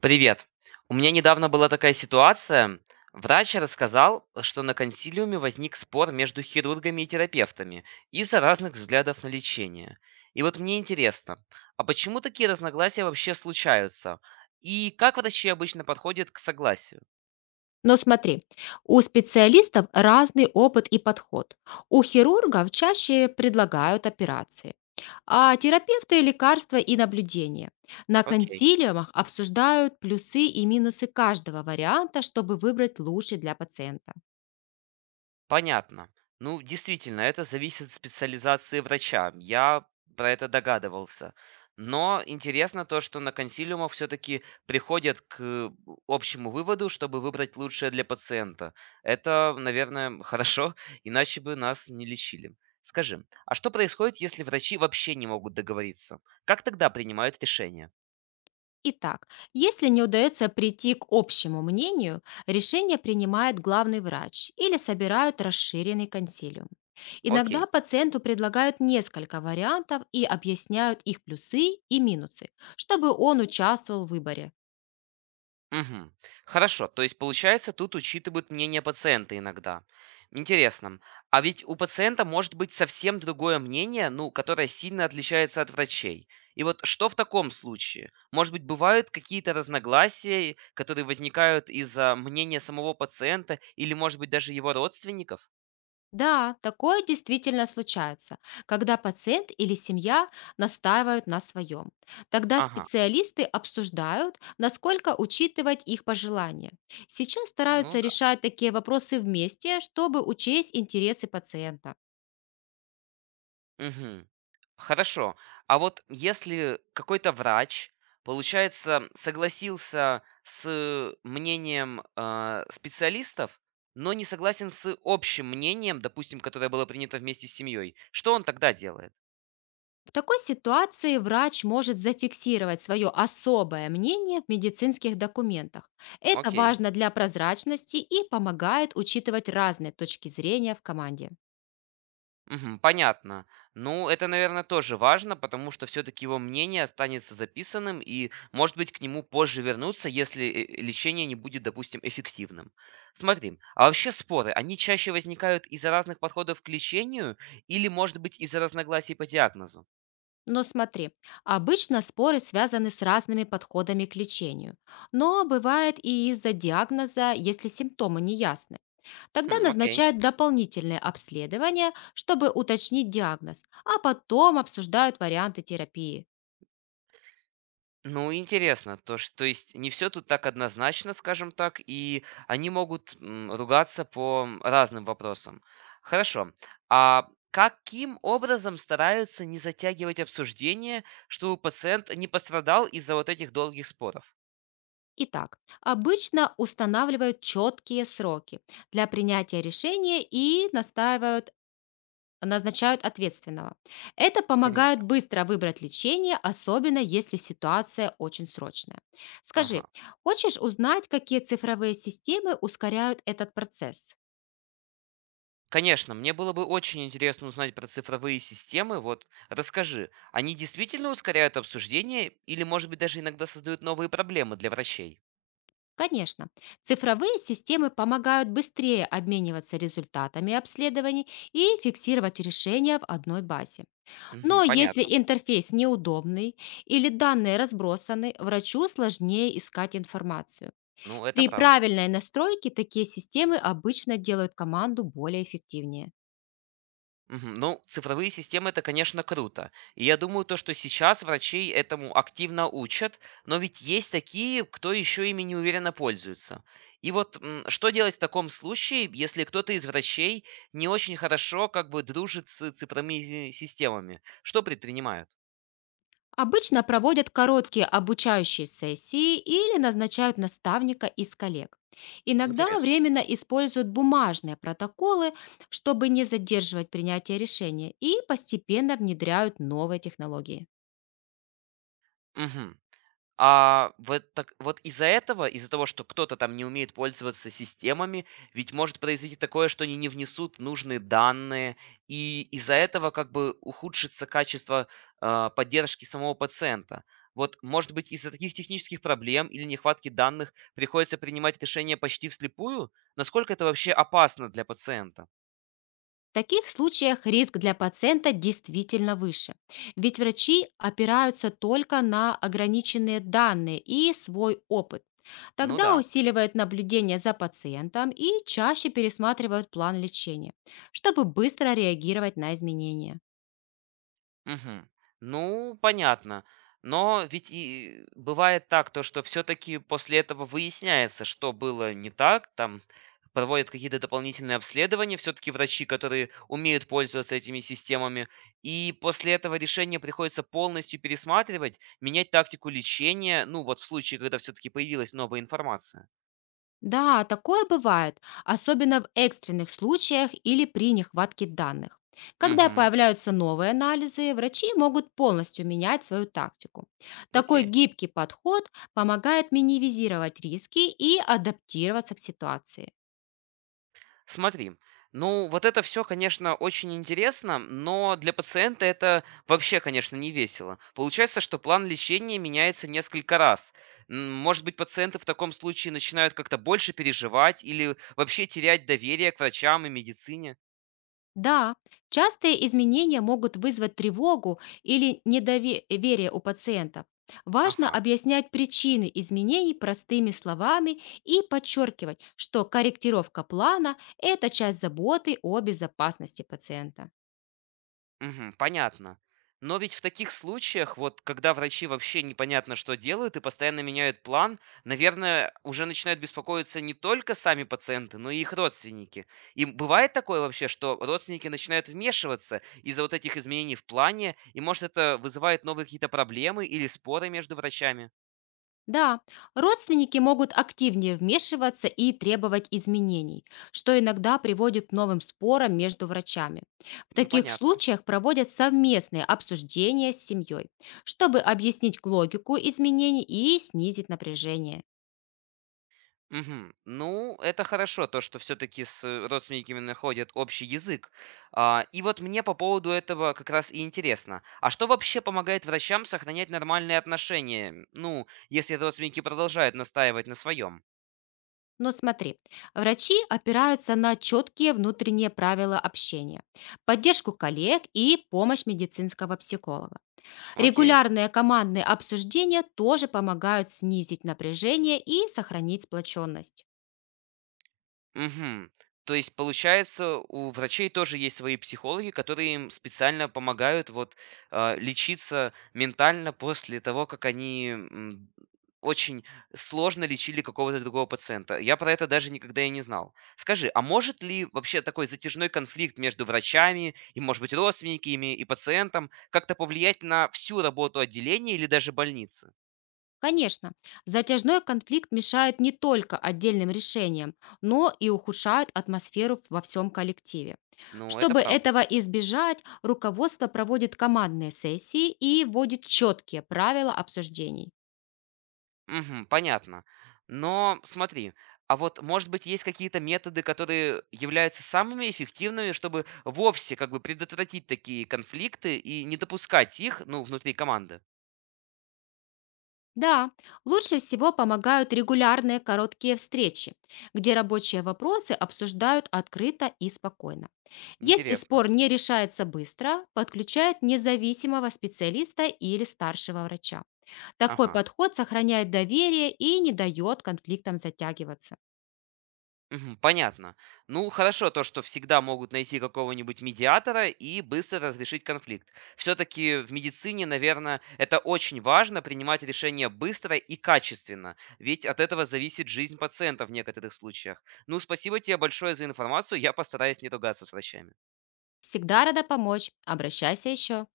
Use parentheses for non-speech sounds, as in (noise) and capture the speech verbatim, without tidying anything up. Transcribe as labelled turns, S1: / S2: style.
S1: Привет. У меня недавно была такая ситуация. Врач рассказал, что на консилиуме возник спор между хирургами и терапевтами из-за разных взглядов на лечение. И вот мне интересно, а почему такие разногласия вообще случаются? И как врачи обычно подходят к согласию?
S2: Но смотри, у специалистов разный опыт и подход. У хирургов чаще предлагают операции, а терапевты– лекарства и наблюдения. На
S1: Окей.
S2: консилиумах обсуждают плюсы и минусы каждого варианта, чтобы выбрать лучший для пациента.
S1: Понятно. Ну, действительно, это зависит от специализации врача. Я про это догадывался. Но интересно то, что на консилиумах все-таки приходят к э, общему выводу, чтобы выбрать лучшее для пациента. Это, наверное, (laughs) хорошо, иначе бы нас не лечили. Скажи, а что происходит, если врачи вообще не могут договориться? Как тогда принимают решение?
S2: Итак, если не удается прийти к общему мнению, решение принимает главный врач или собирают расширенный консилиум.
S1: Окей.
S2: Иногда пациенту предлагают несколько вариантов и объясняют их плюсы и минусы, чтобы он участвовал в выборе.
S1: Мгм. Хорошо, то есть получается, тут учитывают мнение пациента иногда. Интересно, а ведь у пациента может быть совсем другое мнение, ну, которое сильно отличается от врачей. И вот что в таком случае? Может быть, бывают какие-то разногласия, которые возникают из-за мнения самого пациента или, может быть, даже его родственников?
S2: Да, такое действительно случается, когда пациент или семья настаивают на своем. Тогда
S1: Ага,
S2: специалисты обсуждают, насколько учитывать их пожелания. Сейчас
S1: ну
S2: стараются
S1: да.
S2: решать такие вопросы вместе, чтобы учесть интересы пациента.
S1: Мгм. Хорошо. А вот если какой-то врач, получается, согласился с мнением а, специалистов, но не согласен с общим мнением, допустим, которое было принято вместе с семьей, что он тогда делает?
S2: В такой ситуации врач может зафиксировать свое особое мнение в медицинских документах. Это
S1: Окей.
S2: важно для прозрачности и помогает учитывать разные точки зрения в команде.
S1: Мгм. Понятно. Ну, это, наверное, тоже важно, потому что все-таки его мнение останется записанным, и, может быть, к нему позже вернуться, если э, лечение не будет, допустим, эффективным. Смотри, а вообще споры, они чаще возникают из-за разных подходов к лечению или, может быть, из-за разногласий по диагнозу?
S2: Но смотри, обычно споры связаны с разными подходами к лечению. Но бывает и из-за диагноза, если симптомы не ясны. Тогда
S1: Хм, окей.
S2: назначают дополнительное обследование, чтобы уточнить диагноз, а потом обсуждают варианты терапии.
S1: Ну, интересно, то ш то есть не все тут так однозначно, скажем так, и они могут, м, ругаться по разным вопросам. Хорошо. А каким образом стараются не затягивать обсуждение, чтобы пациент не пострадал из-за вот этих долгих споров?
S2: Итак, обычно устанавливают четкие сроки для принятия решения и настаивают назначают ответственного. Это помогает
S1: Понятно.
S2: быстро выбрать лечение, особенно если ситуация очень срочная.
S1: Ага.
S2: Скажи, хочешь узнать, какие цифровые системы ускоряют этот процесс?
S1: Конечно, мне было бы очень интересно узнать про цифровые системы. Вот расскажи, они действительно ускоряют обсуждение или, может быть, даже иногда создают новые проблемы для врачей?
S2: Конечно, цифровые системы помогают быстрее обмениваться результатами обследований и фиксировать решения в одной базе. Но
S1: Мгм,
S2: если
S1: понятно.
S2: интерфейс неудобный или данные разбросаны, врачу сложнее искать информацию.
S1: Ну, это
S2: При
S1: правда.
S2: правильной настройке такие системы обычно делают команду более эффективнее.
S1: Мгм. Ну, цифровые системы это, конечно, круто. И я думаю, то, что сейчас врачей этому активно учат, но ведь есть такие, кто еще ими неуверенно пользуется. И вот м, что делать в таком случае, если кто-то из врачей не очень хорошо как бы дружит с цифровыми системами? Что предпринимают?
S2: Обычно проводят короткие обучающие сессии или назначают наставника из коллег. Иногда
S1: Интересно.
S2: временно используют бумажные протоколы, чтобы не задерживать принятие решения, и постепенно внедряют новые технологии.
S1: Мгм. А вот так вот из-за этого, из-за того, что кто-то там не умеет пользоваться системами, ведь может произойти такое, что они не внесут нужные данные, и из-за этого как бы ухудшится качество, а, поддержки самого пациента. Вот, может быть, из-за таких технических проблем или нехватки данных приходится принимать решения почти вслепую? Насколько это вообще опасно для пациента?
S2: В таких случаях риск для пациента действительно выше, ведь врачи опираются только на ограниченные данные и свой опыт.
S1: Ну
S2: Тогда
S1: да.
S2: усиливают наблюдение за пациентом и чаще пересматривают план лечения, чтобы быстро реагировать на изменения.
S1: Мгм. Ну, понятно. Но ведь и бывает так, то, что все-таки после этого выясняется, что было не так, там проводят какие-то дополнительные обследования, все-таки врачи, которые умеют пользоваться этими системами, и после этого решение приходится полностью пересматривать, менять тактику лечения, ну вот в случае, когда все-таки появилась новая информация.
S2: Да, такое бывает, особенно в экстренных случаях или при нехватке данных. Когда
S1: Угу,
S2: появляются новые анализы, врачи могут полностью менять свою тактику. Такой
S1: окей.
S2: гибкий подход помогает минимизировать риски и адаптироваться к ситуации.
S1: Смотри, ну вот это все, конечно, очень интересно, но для пациента это вообще, конечно, не весело. Получается, что план лечения меняется несколько раз. М, Может быть, пациенты в таком случае начинают как-то больше переживать или вообще терять доверие к врачам и медицине?
S2: Да, частые изменения могут вызвать тревогу или недоверие у пациентов. Важно
S1: Ага.
S2: объяснять причины изменений простыми словами и подчеркивать, что корректировка плана– это часть заботы о безопасности пациента.
S1: Мгм. Понятно. Но ведь в таких случаях, вот когда врачи вообще непонятно, что делают и постоянно меняют план, наверное, уже начинают беспокоиться не только сами пациенты, но и их родственники. И бывает такое вообще, что родственники начинают вмешиваться из-за вот этих изменений в плане, и может это вызывает новые какие-то проблемы или споры между врачами?
S2: Да, родственники могут активнее вмешиваться и требовать изменений, что иногда приводит к новым спорам между врачами. В
S1: М,
S2: таких
S1: Понятно.
S2: случаях проводят совместные обсуждения с семьей, чтобы объяснить логику изменений и снизить напряжение.
S1: Мгм. Ну, это хорошо, то, что все-таки с э, родственниками находят общий язык. А, и вот мне по поводу этого как раз и интересно. А что вообще помогает врачам сохранять нормальные отношения? Ну, если родственники продолжают настаивать на своем.
S2: Но смотри, врачи опираются на четкие внутренние правила общения, поддержку коллег и помощь медицинского психолога.
S1: Окей.
S2: Регулярные командные обсуждения тоже помогают снизить напряжение и сохранить сплоченность.
S1: Мгм. То есть, получается, у врачей тоже есть свои психологи, которые им специально помогают вот, а, лечиться ментально после того, как они, м, очень сложно лечили какого-то другого пациента. Я про это даже никогда и не знал. Скажи, а может ли вообще такой затяжной конфликт между врачами и, может быть, родственниками и пациентом как-то повлиять на всю работу отделения или даже больницы?
S2: Конечно, затяжной конфликт мешает не только отдельным решениям, но и ухудшает атмосферу во всем коллективе.
S1: Ну, это
S2: Чтобы
S1: правда.
S2: этого избежать, руководство проводит командные сессии и вводит четкие правила обсуждений.
S1: Мгм. Понятно. Но смотри, а вот, может быть, есть какие-то методы, которые являются самыми эффективными, чтобы вовсе как бы предотвратить такие конфликты и не допускать их, ну, внутри команды?
S2: Да, лучше всего помогают регулярные короткие встречи, где рабочие вопросы обсуждают открыто и спокойно. Если
S1: Интересно.
S2: спор не решается быстро, подключают независимого специалиста или старшего врача. Такой
S1: Ага.
S2: подход сохраняет доверие и не дает конфликтам затягиваться.
S1: Мгм. Понятно. Ну, хорошо то, что всегда могут найти какого-нибудь медиатора и быстро разрешить конфликт. Все-таки в медицине, наверное, это очень важно принимать решения быстро и качественно, ведь от этого зависит жизнь пациента в некоторых случаях. Ну, спасибо тебе большое за информацию, я постараюсь не ругаться с врачами.
S2: Всегда рада помочь. Обращайся еще.